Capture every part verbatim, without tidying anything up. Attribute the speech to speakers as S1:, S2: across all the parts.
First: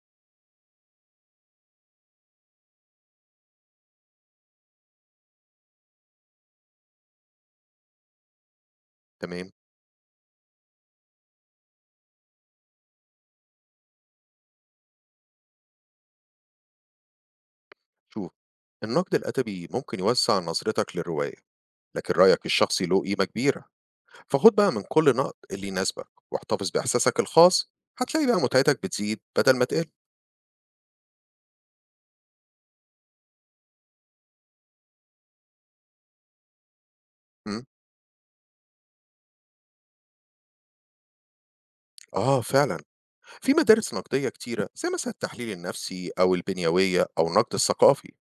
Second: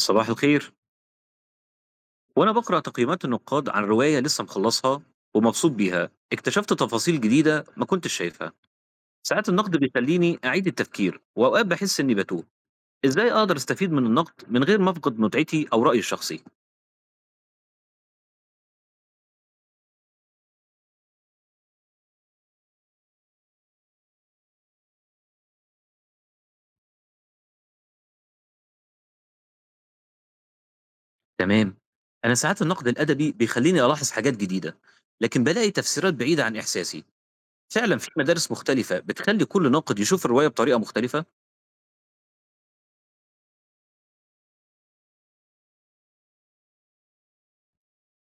S1: صباح الخير. وأنا بقرأ تقييمات النقاد عن رواية لسه مخلصها ومبسوط بيها، اكتشفت تفاصيل جديدة ما كنتش شايفها. ساعات
S2: تمام.
S1: النقد بيخليني أعيد التفكير وأوقات بحس إني بتوه. إزاي أقدر أستفيد من النقد من غير ما أفقد متعتي أو رأيي الشخصي؟
S2: شوف، النقد الأدبي ممكن يوسع نظرتك للرواية، لكن رأيك الشخصي له قيمة كبيرة. فخد بقى من كل نقد اللي يناسبك واحتفظ بإحساسك الخاص. هتلاقي بقى متعتك بتزيد بدل ما تقل.
S1: تمام. أنا ساعات النقد الأدبي بيخليني ألاحظ حاجات جديدة، لكن بلاقي تفسيرات بعيدة عن إحساسي.
S2: مم.
S1: فعلا في مدارس مختلفة بتخلي كل ناقد يشوف الرواية بطريقة مختلفة.
S2: آه فعلا، في مدارس نقدية كتيرة زي مثلا التحليل النفسي أو البنيوية أو النقد الثقافي.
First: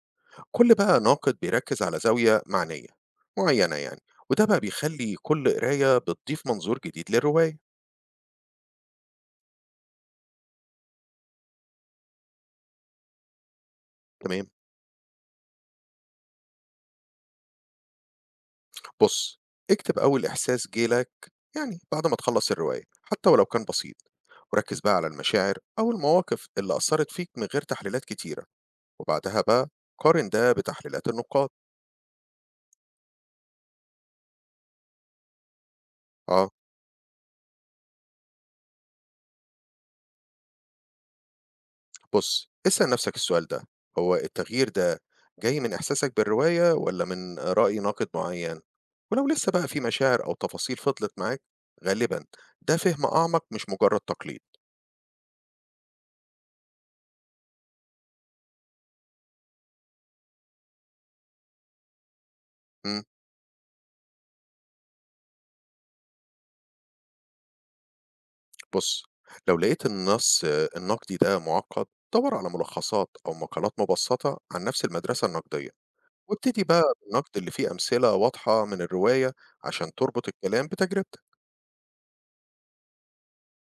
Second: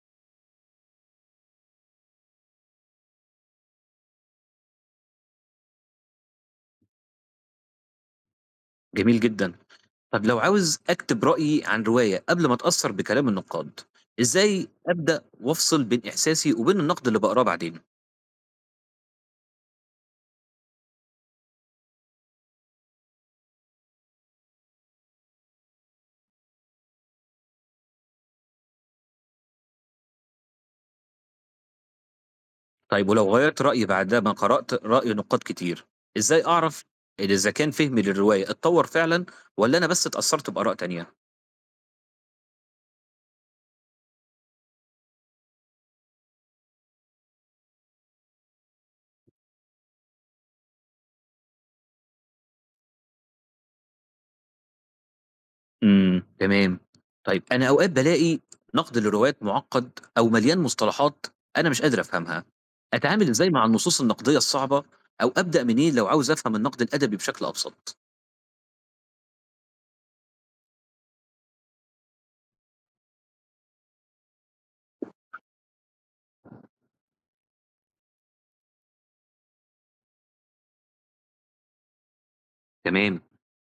S2: كل بقى ناقد بيركز على زاوية معنية معينة يعني. وده بقى بيخلي كل قراية بتضيف منظور جديد للرواية.
S1: جميل جدا. طب لو عاوز أكتب رأيي عن رواية قبل ما أتأثر بكلام النقاد،
S2: تمام.
S1: إزاي أبدأ وأفصل بين إحساسي وبين النقد اللي بقراه بعدين؟
S2: بُص، اكتب أول إحساس جِه لك يعني بعد ما تخلّص الرواية، حتى ولو كان بسيط، وركّز بقى على المشاعر أو المواقف اللي أثّرت فيك من غير تحليلات كتيرة، وبعدها بقى قارن ده بتحليلات النقاد.
S1: طيب ولو غيرت رأيي بعد ما قرأت رأي نقاد كتير، إزاي
S2: آه،
S1: أعرف إذا كان فهمي للرواية اتطور فعلا ولا أنا بس اتأثرت بآراء تانية؟
S2: بُص، اسأل نفسك السؤال ده، هو التغيير ده جاي من إحساسك بالرواية والّا من رأي ناقد معيّن؟ ولو لسه بقى في مشاعر أو تفاصيل فضلت معاك، غالبًا ده فهم أعمق مش مجرد تقليد.
S1: امم تمام. طيب أنا أوقات بلاقي نقد لروايات معقد أو مليان مصطلحات أنا مش قادر أفهمها.
S2: إمم.
S1: أتعامل إزاي مع النصوص النقدية الصعبة أو أبدأ منين لو عاوز أفهم النقد الأدبي بشكل أبسط؟
S2: بُص، لو لقيت النص النقدي ده مُعقّد، دَوّر على ملخصات أو مقالات مبسّطة عن نفس المدرسة النقدية، وابتدي بقى بالنقد اللي فيه أمثلة واضحة من الرواية عشان تربط الكلام بتجربتك.
S1: تمام.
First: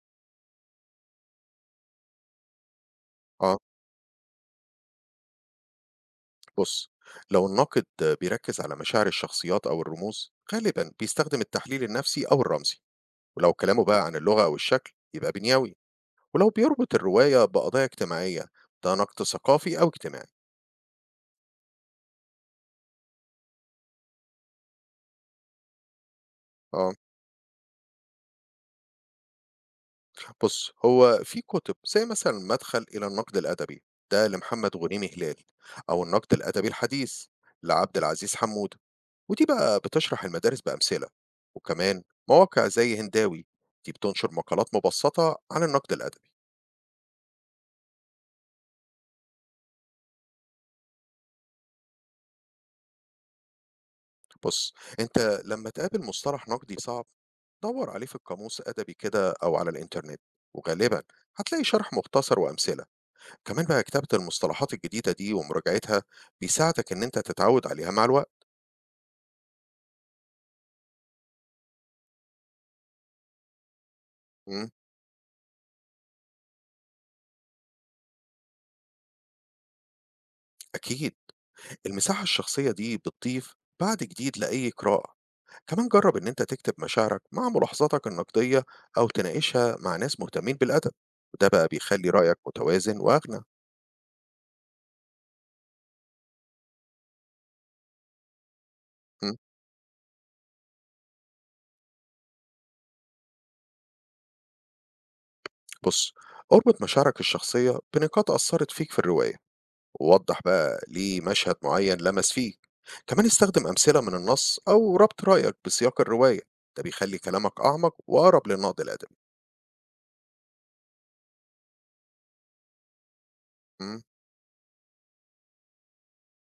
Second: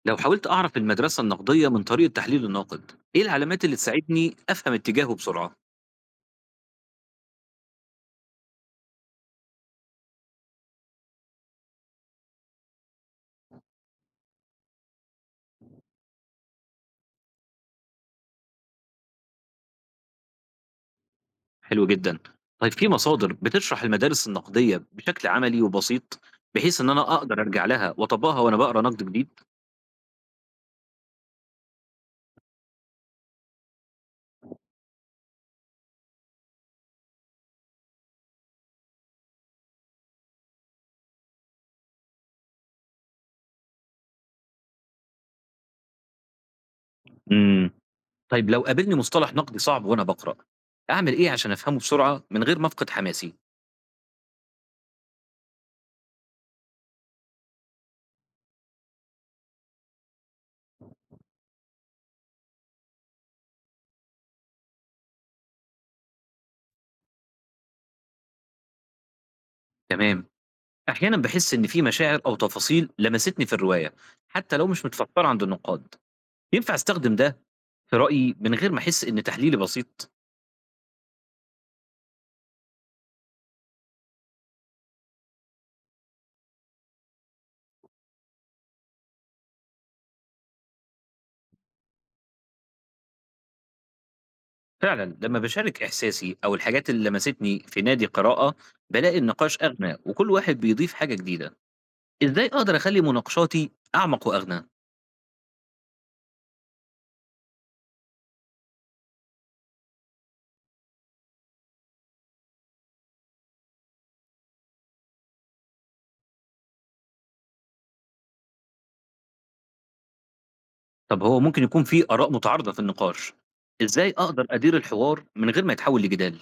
S1: لو حاولت أعرف المدرسة النقدية من طريقة تحليل الناقد، إيه
S2: آه،
S1: العلامات اللي تساعدني أفهم اتجاهه بسرعة؟
S2: بُص، لو الناقد بيركّز على مشاعر الشخصيات أو الرموز، غالبًا بيستخدم التحليل النفسي أو الرمزي، ولو كلامه بقى عن اللغة أو الشكل، يبقى بنيوي، ولو بيربط الرواية بقضايا اجتماعية، ده نقد ثقافي أو اجتماعي.
S1: حلو جدا. طيب في مصادر بتشرح المدارس النقدية بشكل عملي وبسيط بحيث إن
S2: آه.
S1: أنا أقدر أرجع لها وأطبقها وأنا بقرأ نقد جديد؟
S2: بص، هو في كتب زي مثلا مدخل إلى النقد الأدبي، ده لمحمد غنيمي هلال، أو النقد الأدبي الحديث لعبد العزيز حمودة، ودي بقى بتشرح المدارس بأمثلة. وكمان مواقع زي هنداوي، دي بتنشر مقالات مبسطة عن النقد الأدبي.
S1: امم طيب لو قابلني مصطلح نقدي صعب وأنا بقرأ، أعمل إيه عشان أفهمه بسرعة من غير ما أفقد حماسي؟
S2: بص، أنت لما تقابل مصطلح نقدي صعب دور عليه في القاموس أدبي كده أو على الإنترنت، وغالبا هتلاقي شرح مختصر وأمثلة. كمان بقى كتابة المصطلحات الجديدة دي ومراجعتها بيساعدك إن أنت تتعود عليها مع الوقت.
S1: تمام. أحيانا بحس إن في مشاعر أو تفاصيل لمستني في الرواية، حتى لو
S2: إمم.
S1: مش متفكرة عند النقاد. ينفع أستخدم ده في رأيي من غير ما أحس إن تحليلي بسيط؟
S2: أكيد، المساحة الشخصية دي بتضيف بعد جديد لأي قراءة. كمان جرب إن أنت تكتب مشاعرك مع ملاحظاتك النقدية أو تناقشها مع ناس مهتمين بالأدب، وده بقى بيخلي رأيك متوازن وأغنى.
S1: فعلًا لمّا باشارك إحساسي أو الحاجات اللي لمستني في نادي قراءة، بالاقي
S2: مم.
S1: النقاش أغنى وكل واحد بيضيف حاجة جديدة. إزاي أقدر أخلي مناقشاتي أعمق وأغنى؟
S2: بص، اربط مشاعرك الشخصية بنقاط أثرت فيك في الرواية، ووضح بقى ليه مشهد معين لمس فيك. كمان استخدم أمثلة من النص أو ربط رأيك بسياق الرواية، ده بيخلي كلامك أعمق وأقرب للنقد الأدبي.
S1: طب هو ممكن يكون في آراء متعارضة في النقاش،
S2: مم.
S1: إزاي أقدر أدير الحوار من غير ما يتحول لجدال؟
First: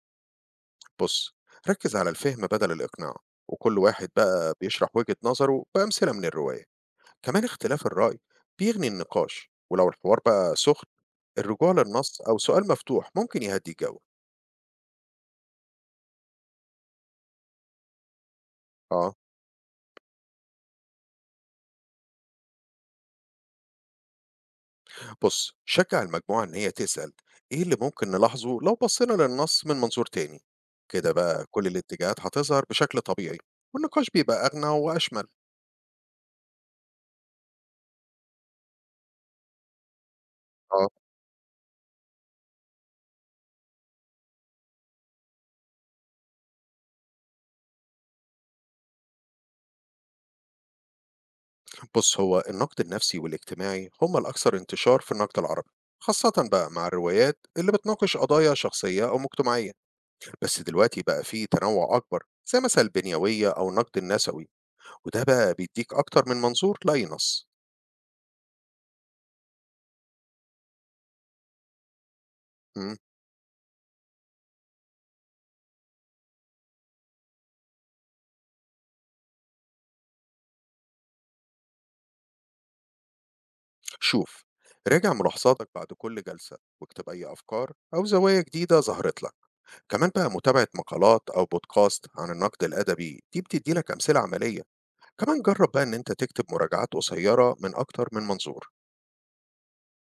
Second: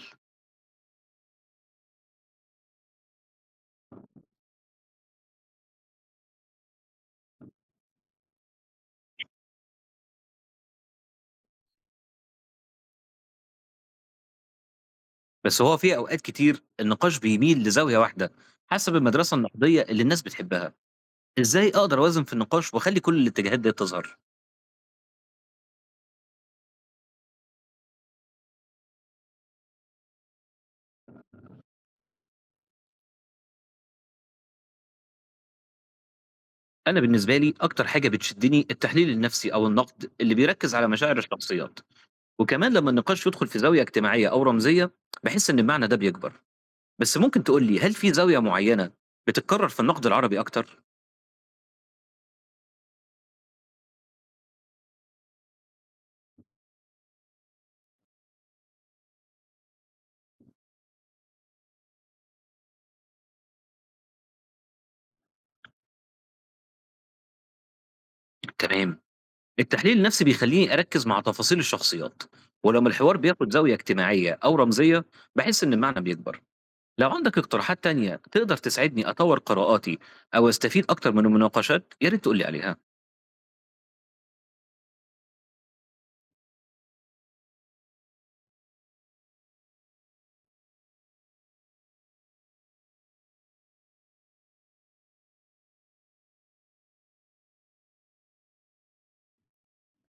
S2: بص، ركز على الفهم بدل الإقناع، وكل واحد بقى بيشرح وجهة نظره بأمثلة من الرواية. كمان اختلاف الرأي بيغني النقاش، ولو الحوار بقى سخن الرجوع للنص أو سؤال مفتوح ممكن يهدي الجو.
S1: بس هو في أوقات كتير النقاش بيميل لزاوية واحدة حسب
S2: اه.
S1: المدرسة النقدية اللي الناس بتحبها. إزاي أقدر أوازن في النقاش وأخلي كل الاتجاهات دي تظهر؟
S2: بص، شجع المجموعة إن هي تسأل إيه اللي ممكن نلاحظه لو بصينا للنص من منظور تاني. كده بقى كل الاتجاهات هتظهر بشكل طبيعي والنقاش بيبقى أغنى وأشمل.
S1: أنا بالنسبة لي أكتر حاجة بتشدني التحليل النفسي أو النقد اللي بيركز على
S2: اه.
S1: مشاعر الشخصيات، وكمان لما النقاش يدخل في زاوية اجتماعية أو رمزية بحس إن المعنى ده بيكبر، بس ممكن تقول لي هل في زاوية معينة بتتكرر في النقد العربي أكتر؟
S2: بص، هو النقد النفسي والاجتماعي هما الأكثر انتشار في النقد العربي، خاصة بقى مع الروايات اللي بتناقش قضايا شخصية أو مجتمعية. بس دلوقتي بقى فيه تنوع أكبر، زي مثلا البنيوية أو النقد النسوي، وده بقى بيديك أكتر من منظور لأي نص.
S1: تمام، التحليل النفسي بيخليني أركز مع تفاصيل الشخصيات، ولما
S2: مم.
S1: الحوار بياخد زاوية اجتماعية أو رمزية بحس إن المعنى بيكبر. لو عندك اقتراحات تانية تقدر تساعدني أطور قراءاتي أو أستفيد أكتر من المناقشات، يا ريت تقول لي عليها.
S2: شوف، راجع ملاحظاتك بعد كل جلسة واكتب أي أفكار أو زوايا جديدة ظهرت لك. كمان بقى متابعة مقالات أو بودكاست عن النقد الأدبي دي بتدي لك أمثلة عملية. كمان جرب بقى إن أنت تكتب مراجعات قصيرة من أكتر من منظور.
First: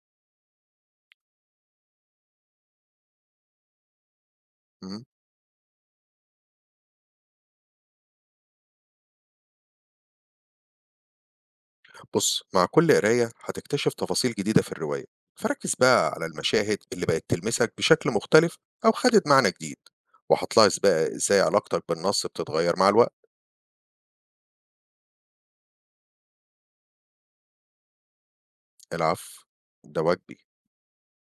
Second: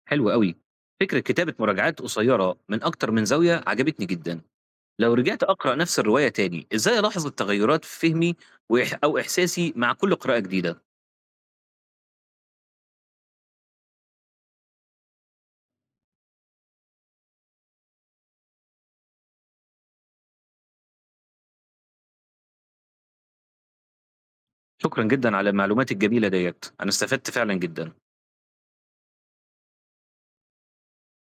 S1: حلو أوي. فكرة كتابة مراجعات قصيرة من أكتر من زاوية عجبتني جدًا.
S2: مم.
S1: لو رجعت أقرأ نفس الرواية تاني، إزاي ألاحظ التغيرات في فهمي وإح أو إحساسي مع كل قراءة جديدة؟
S2: بص، مع كل قراية هتكتشف تفاصيل جديدة في الرواية، فركز بقى على المشاهد اللي بقت تلمسك بشكل مختلف أو خدت معنى جديد. وهتلاحظ بقى إزاي علاقتك بالنص بتتغير مع الوقت.
S1: شكرًا جدًا على المعلومات الجميلة ديّة، أنا استفدت فعلًا جدًا.
S2: العفو، ده واجبي.